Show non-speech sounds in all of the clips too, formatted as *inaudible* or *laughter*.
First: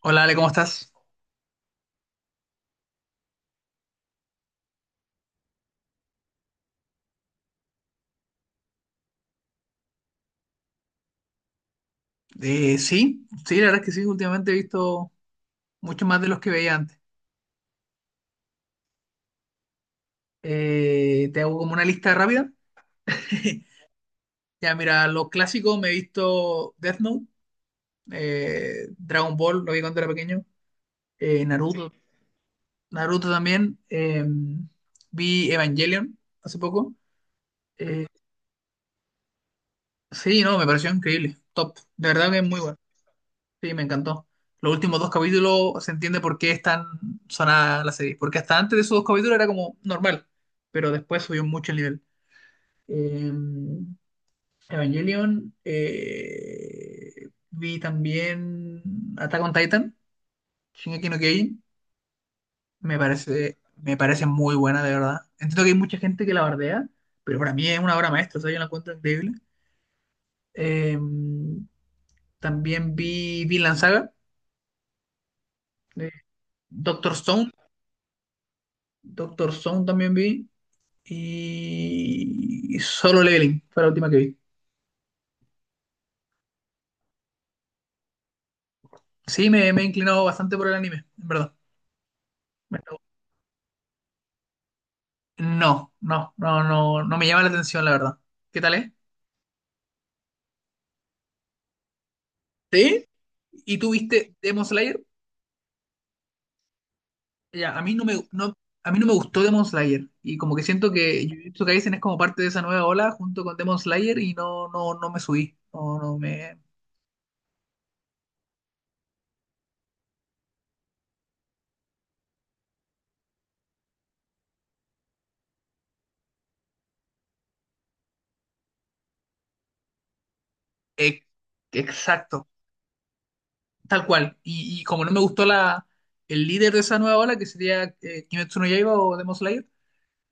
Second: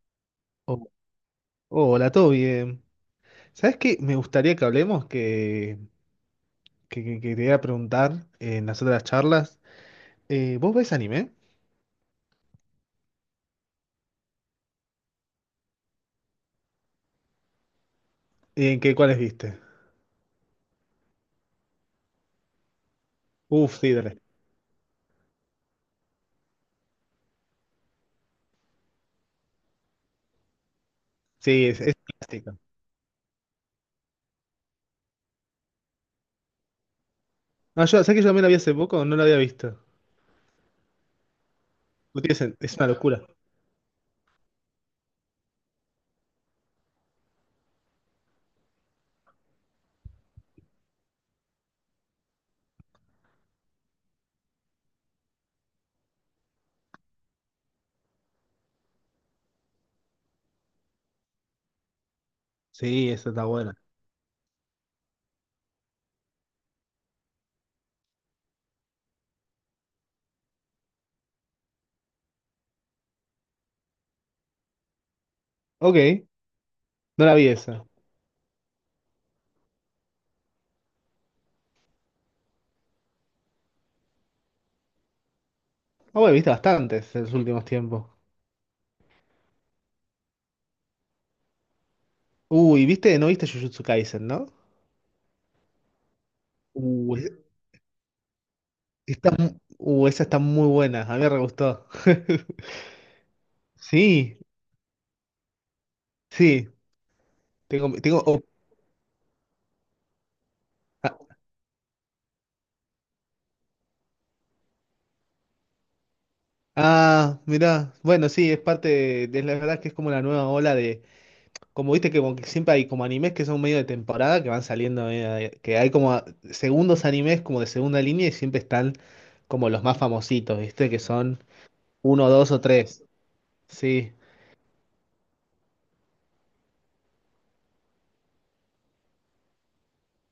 Hola Ale, ¿cómo estás? Oh, hola, todo bien. ¿Sabes qué? Me gustaría que hablemos, que te iba a preguntar en las otras charlas. ¿Vos ves anime? Sí, sí, la verdad es que sí, últimamente he visto mucho más de los que veía antes. ¿En qué cuáles viste? Te hago como una lista rápida. *laughs* Uf, sí, dale. Ya, mira, los clásicos me he visto Death Note, Dragon Ball, lo vi cuando era pequeño, Sí, Naruto, es clásica. Naruto también, vi Evangelion hace poco. No, yo, Eh, ¿sabes que yo también la vi hace poco? No la había visto. sí, no, me pareció increíble, top, de No verdad tiene que es sen- muy es bueno. una locura. Sí, me encantó. Los últimos dos capítulos se entiende por qué es tan sonada la serie. Porque hasta antes de esos dos capítulos era como normal, pero después subió mucho el nivel. Eh, Evangelion, vi también Attack on Titan, Shingeki no Kyojin. Sí, esa está buena. Me parece muy buena, de verdad. Entiendo que hay mucha gente que la bardea, pero para mí es una obra maestra, o sea, yo la encuentro increíble. Eh, También vi Vinland Saga, de Ok, Doctor no la vi Stone, esa. Doctor Stone también vi y Solo Leveling fue la última que vi. Ah, bueno, viste bastantes en los últimos tiempos. Sí, me he inclinado bastante por el anime, en verdad. Me- Uy, ¿viste? No viste Jujutsu Kaisen, ¿no? No, no, no, no, Uh, no me llama es- la atención, la verdad. ¿Qué tal es? está, esa está muy buena. A mí me re gustó. *laughs* ¿Sí? ¿Y tú viste Sí, Demon Slayer? sí. Ya, a Tengo, mí no me, tengo, oh, no, a mí no me gustó Demon Slayer y como que siento que ah, Jujutsu Kaisen es como parte de esa nueva ola junto con Demon Slayer y no, no, no me subí. No, no me... ah, mirá, bueno, sí, es parte de la verdad que es como la nueva ola de, como viste que, como que siempre hay como animes que son medio de temporada, que van saliendo, medio de- que hay como segundos animes como de segunda línea y siempre están como los más famositos, viste, que Ex- son uno, Exacto. dos o tres, Tal sí. cual. Y como no me gustó el líder de esa nueva ola, que sería Kimetsu no Yaiba o Demon Slayer,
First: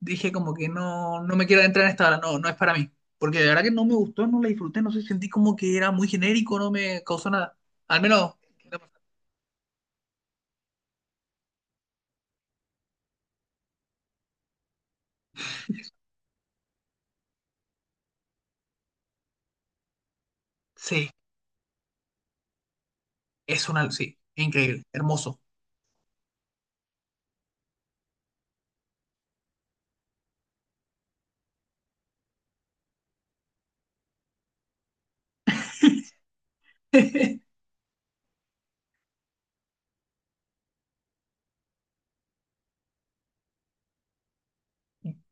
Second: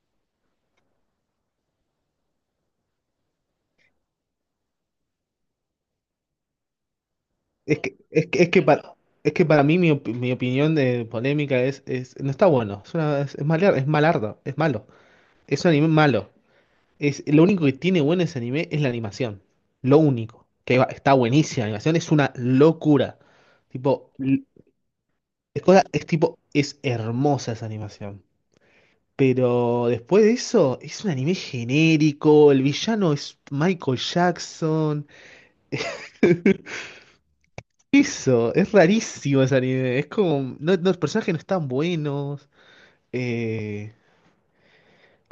dije como que no, no me quiero entrar en esta ola, no, no es para mí. Porque de verdad que no me gustó, no la disfruté, no sé, sentí como que era muy genérico, no me causó nada. Es que, Al es menos, que, es que para, es que para mí mi opinión de polémica no está bueno, es, una- es malar- es malardo, es malo, es un anime malo. Es, lo único que tiene bueno ese anime es la animación. Lo único. Que va- sí, está buenísima la animación, es una locura. es una, Tipo, sí, l- increíble, hermoso. es, cosa- es tipo, es hermosa esa animación. Pero después de eso, es un anime genérico. El villano es Michael Jackson. *laughs* *laughs* Eso, es rarísimo ese anime. Es como. No, no, los personajes no están buenos. eh,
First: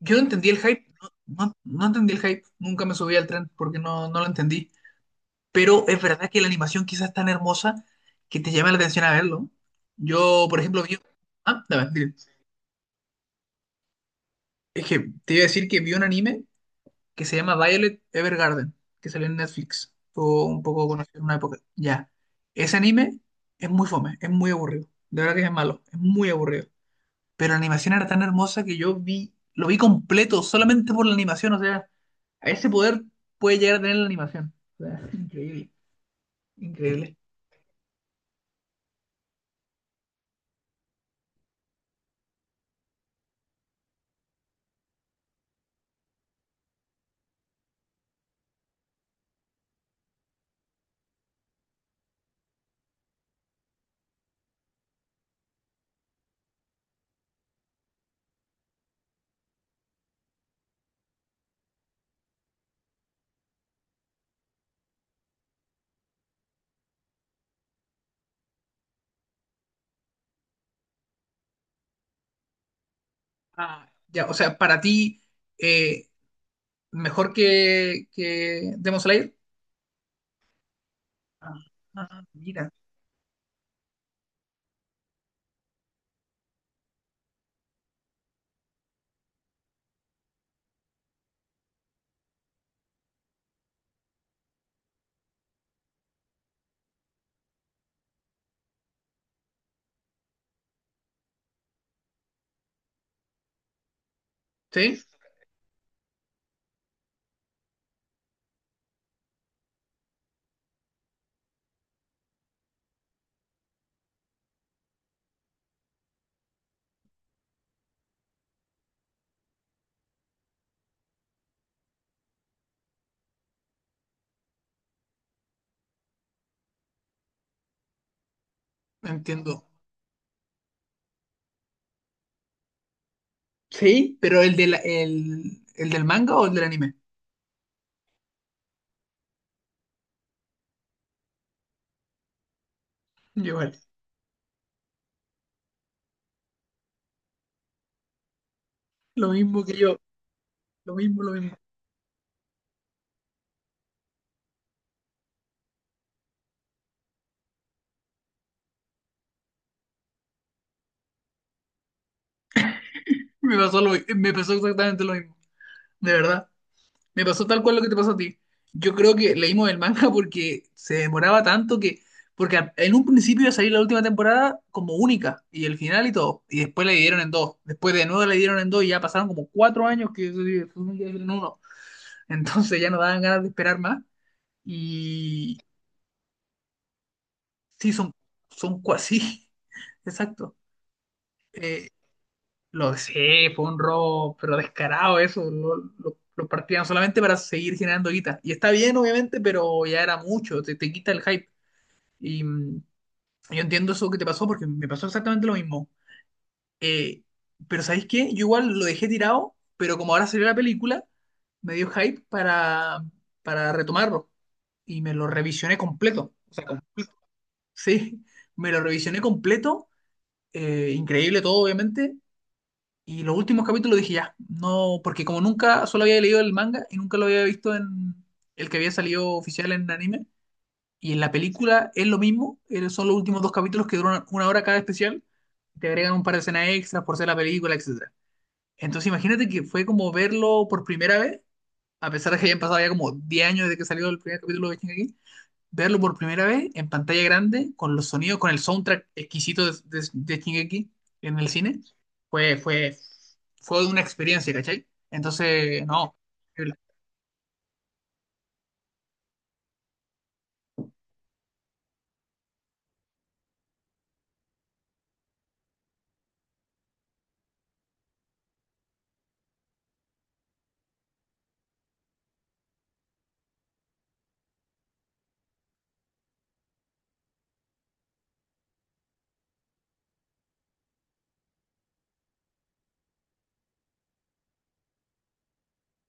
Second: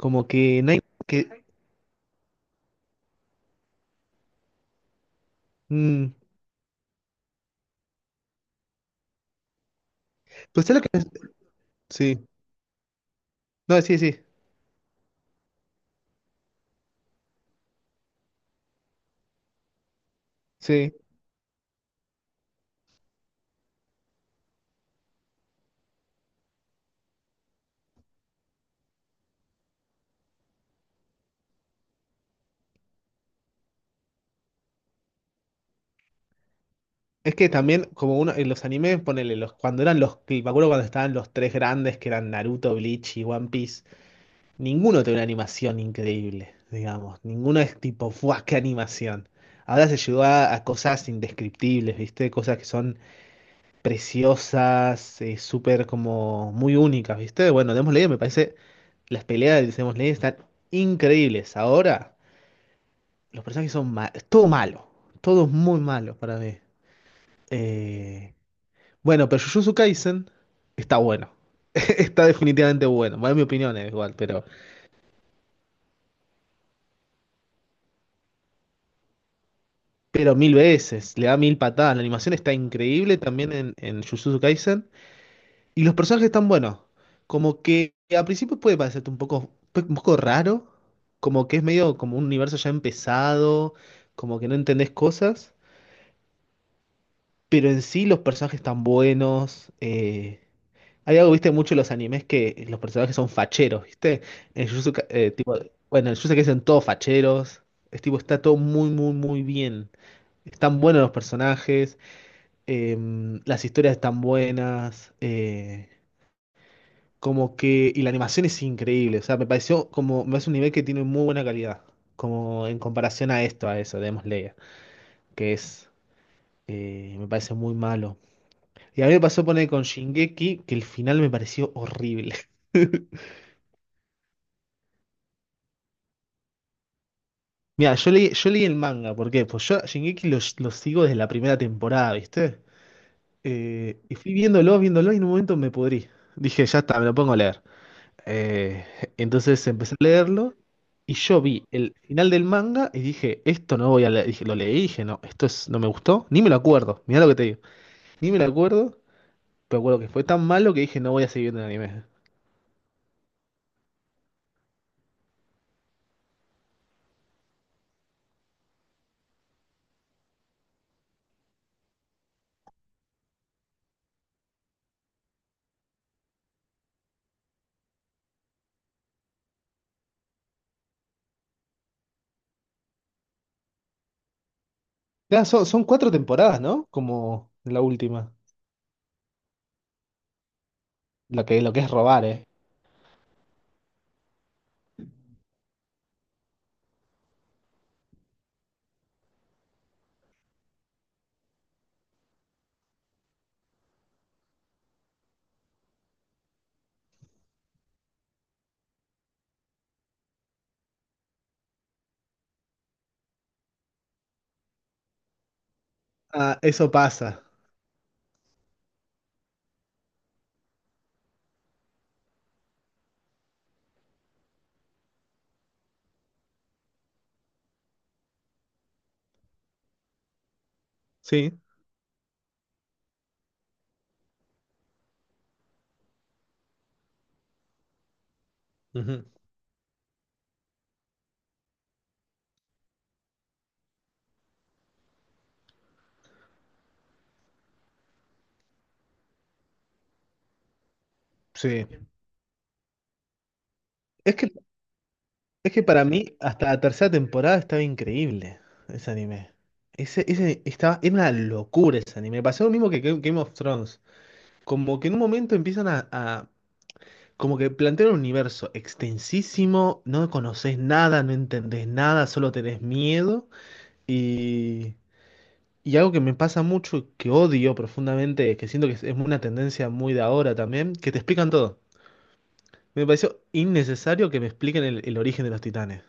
Yo no entendí el que no hay. hype, no, Que, no, no entendí el hype, nunca me subí al tren porque no, no lo entendí. Pero es mm, verdad que la animación quizás es tan hermosa que te llama la atención a verlo. Yo, por pues es lo ejemplo, que. vi... Ah, dame, dime. Sí. No, sí, sí. Es que te iba a decir que vi un anime que se llama Violet Evergarden, que salió en Netflix. Fue un poco Sí. conocido en una época. Ya. Ese anime es muy fome, es muy aburrido. De verdad que es malo, es muy aburrido. Pero la animación era tan hermosa que yo vi, lo vi completo solamente por la animación. O sea, a ese poder puede llegar a tener la animación. O sea, *laughs* increíble, increíble. Es que también, como uno, en los animes, ponele, los, cuando eran los, que- me acuerdo cuando estaban los tres grandes, que eran Naruto, Bleach y One Piece, ninguno tiene una animación increíble, digamos. Ninguno es tipo, ¡fuah, qué animación! Ahora se llegó a cosas indescriptibles, ¿viste? Cosas que son preciosas, súper como muy únicas, ¿viste? Bueno, Demon Slayer me parece, las peleas de Demon Slayer están increíbles. Ahora, los personajes son malos, todo malo, todo muy malo para mí. Eh, Bueno, pero Jujutsu Kaisen está bueno. *laughs* Está definitivamente bueno. Bueno, en mi opinión Ah, es igual, ya, o sea, para ti, eh, mejor que Demon Slayer. pero mil veces. Le da Ah, mil patadas. La ah, animación está mira. increíble también en Jujutsu Kaisen. Y los personajes están buenos. Como que a principio puede parecerte un poco, pues, un poco raro. Como que es medio como un universo ya empezado. Como que no entendés cosas. Pero en sí los personajes están buenos. Hay algo, viste, mucho en los animes que los personajes son facheros, ¿viste? Sí, Tipo, bueno, en Jujutsu Kaisen todos facheros. Es tipo, está todo muy bien. Están buenos los personajes, las historias están buenas, como que... Y la animación es increíble, o sea, me pareció como... Me parece un nivel que tiene muy buena calidad, como en comparación a eso, de Demon Slayer, que es... me parece muy malo. Y a mí me pasó entiendo. poner con Shingeki que el final me pareció horrible. *laughs* Sí, pero el del manga o el del anime. Mira, yo leí el manga, ¿por qué? Pues yo a Shingeki lo sigo desde la primera temporada, ¿viste? Igual, Y fui viéndolo, y en un momento me pudrí. Dije, ya está, me lo pongo a leer. Eh, lo mismo entonces que empecé yo, a leerlo, lo y mismo, lo yo mismo. vi el final del manga, y dije, esto no voy a leer. Dije, lo leí, y dije, no, esto es, no me gustó, ni me lo acuerdo, mirá lo que te digo. Ni me lo acuerdo, pero acuerdo que fue tan malo que dije, no voy a seguir viendo el anime. Me pasó, me pasó exactamente lo mismo, de verdad. Me pasó tal cual lo que te pasó a ti. Yo creo que leímos el manga *laughs* porque se demoraba tanto que... Porque en un principio iba a salir la última temporada como única, y el final y todo, y después la dividieron en dos, después de nuevo la dividieron en dos, y ya pasaron como 4 años que se supone en uno, entonces ya no daban ganas de esperar más, Ya, y son 4 temporadas, ¿no? Como la sí, última, son cuasi, *laughs* exacto. Lo que Eh, es robar, ¿eh? Lo sé, fue un robo, pero descarado eso. Lo partían solamente para seguir generando guita. Y está bien, obviamente, pero ya era mucho, te quita el hype. Y yo entiendo eso que te pasó porque me pasó exactamente lo mismo. Eh, pero ¿sabéis qué? Yo igual lo dejé tirado, pero como ahora salió la película, me dio hype para retomarlo. Y me lo revisioné completo. O Ah, sea, eso pasa, *laughs* sí, me lo revisioné completo. Increíble todo, obviamente. Y los últimos capítulos dije ya, no, porque como nunca solo había leído el manga y nunca lo había visto en el que había salido oficial en anime, y en la sí. película es lo mismo, son los últimos dos capítulos que duran una hora cada especial, te agregan un par de escenas extras por ser la película, etcétera. Entonces Ujú, imagínate que fue como verlo por primera vez, a pesar de que hayan pasado ya como 10 años desde que salió el primer capítulo de Shingeki, verlo por primera vez en pantalla grande, con los sonidos, con el soundtrack exquisito de Shingeki en el cine, sí. fue, fue, fue una Es que, experiencia, ¿cachai? es que Entonces, para no. mí, hasta la tercera temporada estaba increíble ese anime. Ese estaba, era una locura ese anime. Pasó lo mismo que Game of Thrones. Como que en un momento empiezan a- como que plantean un universo extensísimo, no conoces nada, no entendés nada, solo tenés miedo. Y, y algo que me pasa mucho, que odio profundamente, que siento que es una tendencia muy de ahora también, que te explican todo. Me pareció innecesario que me expliquen el origen de los titanes.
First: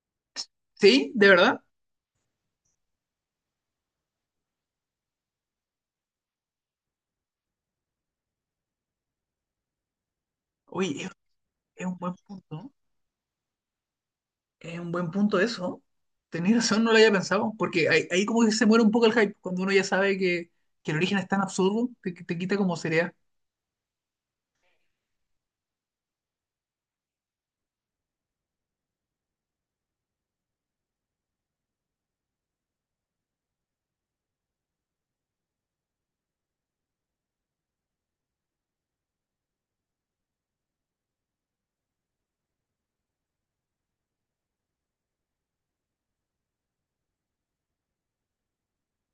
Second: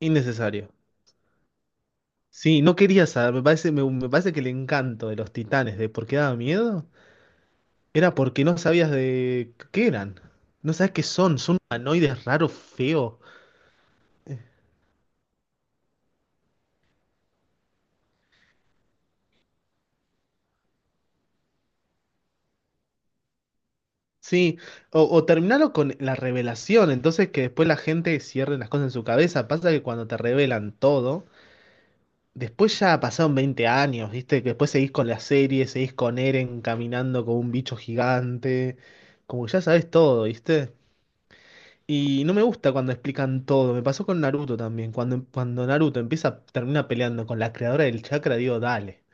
Innecesario. Sí, de verdad. Sí, no quería saber, me parece que el encanto de los titanes de por qué daba miedo era porque no sabías de qué eran. No sabes Uy, qué son, son es un buen humanoides raros, punto. feos. Es un buen punto eso. Tenía razón, no lo había pensado. Porque ahí como que se muere un poco el hype, cuando uno ya sabe que el origen es tan absurdo, te quita como seriedad. Sí, o terminarlo con la revelación, entonces que después la gente cierre las cosas en su cabeza. Pasa que cuando te revelan todo, después ya pasaron 20 años, ¿viste? Que después seguís con la serie, seguís con Eren caminando con un bicho gigante, como que ya sabes todo, ¿viste? Y no me gusta cuando explican todo. Me pasó con Naruto también. Cuando Naruto empieza, termina peleando con la creadora del chakra, digo, dale.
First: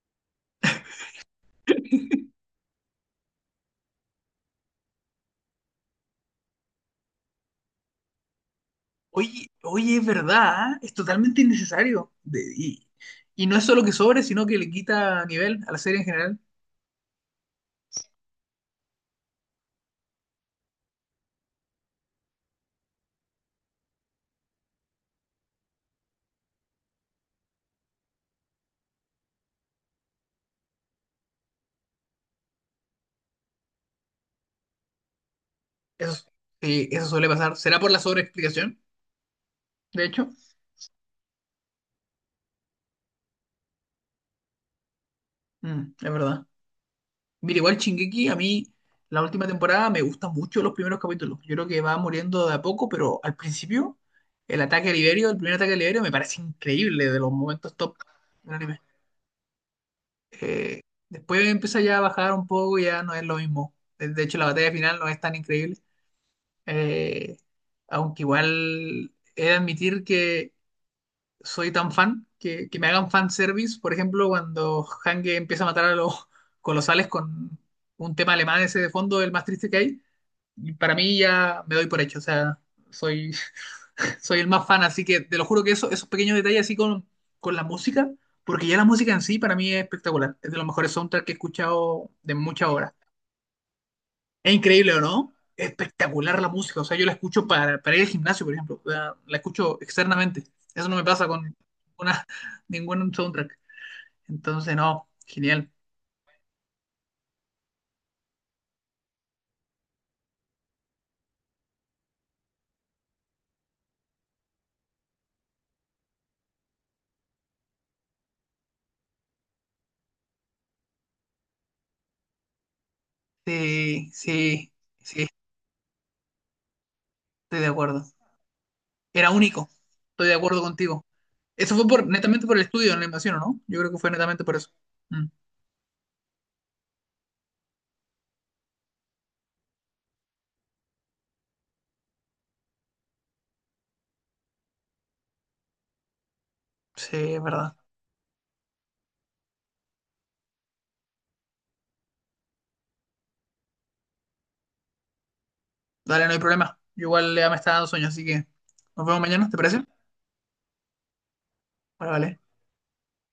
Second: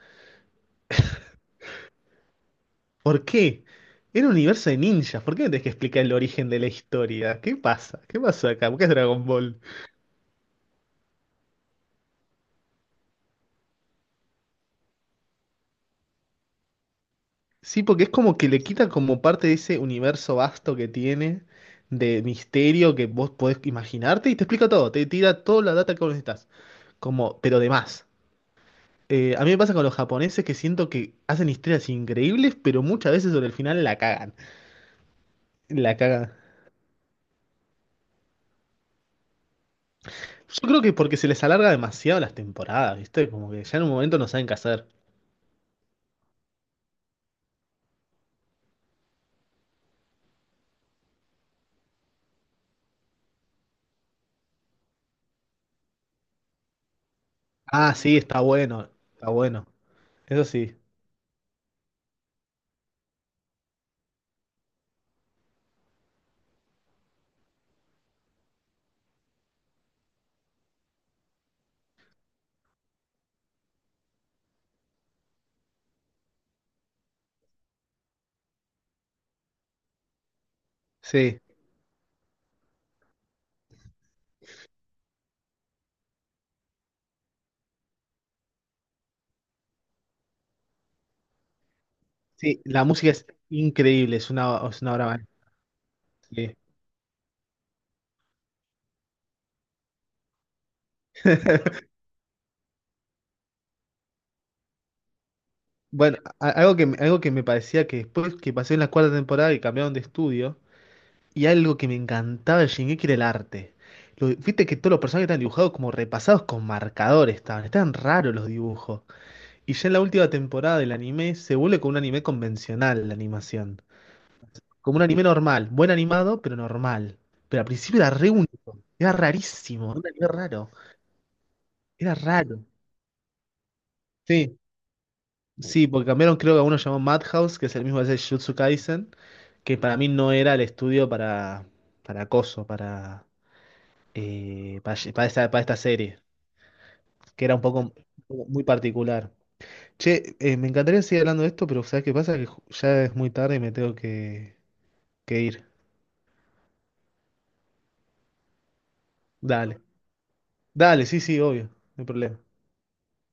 ¿Por qué? Era un universo de ninjas. ¿Por qué me tenés que explicar el origen de la historia? ¿Qué pasa? ¿Qué pasó acá? ¿Por qué es Dragon Oye, Ball? oye, es verdad, ¿ah? Es totalmente innecesario. Y no es solo que sobre, sino que le quita nivel a la serie en general. Sí, porque es como que le quita como parte de ese universo vasto que tiene, de misterio que vos podés imaginarte y te explica todo. Te tira toda la data que vos necesitas. Como, pero de más. A mí me pasa con los japoneses que siento que hacen historias increíbles, pero muchas veces sobre el final la cagan. La Eso, cagan. Eso suele pasar. ¿Será por la sobreexplicación? De hecho, Yo creo que porque se les alarga demasiado las temporadas, ¿viste? Como que ya en un momento no saben qué hacer. mm, es verdad. Mira, igual Shingeki, a mí la última temporada me gustan mucho los primeros capítulos. Yo creo que va muriendo de a poco, pero al principio, el ataque a Liberio, el primer ataque a Liberio, me parece increíble de los momentos Ah, top sí, está del anime. bueno, está bueno. Eso sí, Eh, Después empieza ya a bajar un poco, ya no es lo mismo. De hecho, la batalla final no es tan increíble. eh, Aunque igual he de admitir que soy tan fan, que me hagan fan service, por ejemplo, cuando Hange empieza a matar a los *laughs* colosales con un tema alemán ese de fondo, el más triste que hay, y para mí sí. ya me doy por hecho, o sea, soy, *laughs* soy el más fan, así que te lo juro que eso, esos pequeños detalles así con la música, porque ya la música en sí para mí es espectacular, es de los mejores soundtracks que he escuchado de Sí, muchas la horas. música es increíble, Es es una increíble, ¿o obra maestra. no? Es espectacular la Sí. música. O sea, yo la escucho para ir al gimnasio, por ejemplo. O sea, la escucho externamente. Eso no me pasa con una, *laughs* ningún soundtrack. Entonces, no, genial. Bueno, algo que me parecía que después que pasé en la cuarta temporada y cambiaron de estudio, y algo que me encantaba de Shingeki era el arte. Lo- viste que todos los personajes estaban dibujados como repasados con marcadores, estaban raros los dibujos. Y ya en la última temporada del anime se vuelve como un anime convencional la animación. Sí, sí, Como un anime sí, normal, buen animado, pero normal. estoy Pero de al principio acuerdo. era re único, era Era único. rarísimo, era un Estoy anime de acuerdo raro, contigo. Eso fue por, era netamente por el raro. estudio en la invasión, ¿o no? Yo creo que fue netamente por Sí, eso. Mm, sí, porque cambiaron creo que a uno llamó Madhouse, que es el mismo que hace Jujutsu Kaisen, que para mí no era el estudio para acoso, para... para esta serie, sí, es que era un verdad. poco muy particular. Che, me encantaría seguir hablando de esto, pero ¿sabes qué pasa? Que ju- ya es muy tarde y me tengo que ir. Dale, no hay problema. Yo igual ya me está dando sueño, así que nos vemos mañana, ¿te Dale. parece? Dale, sí, sí, obvio, no hay Vale, vale. problema.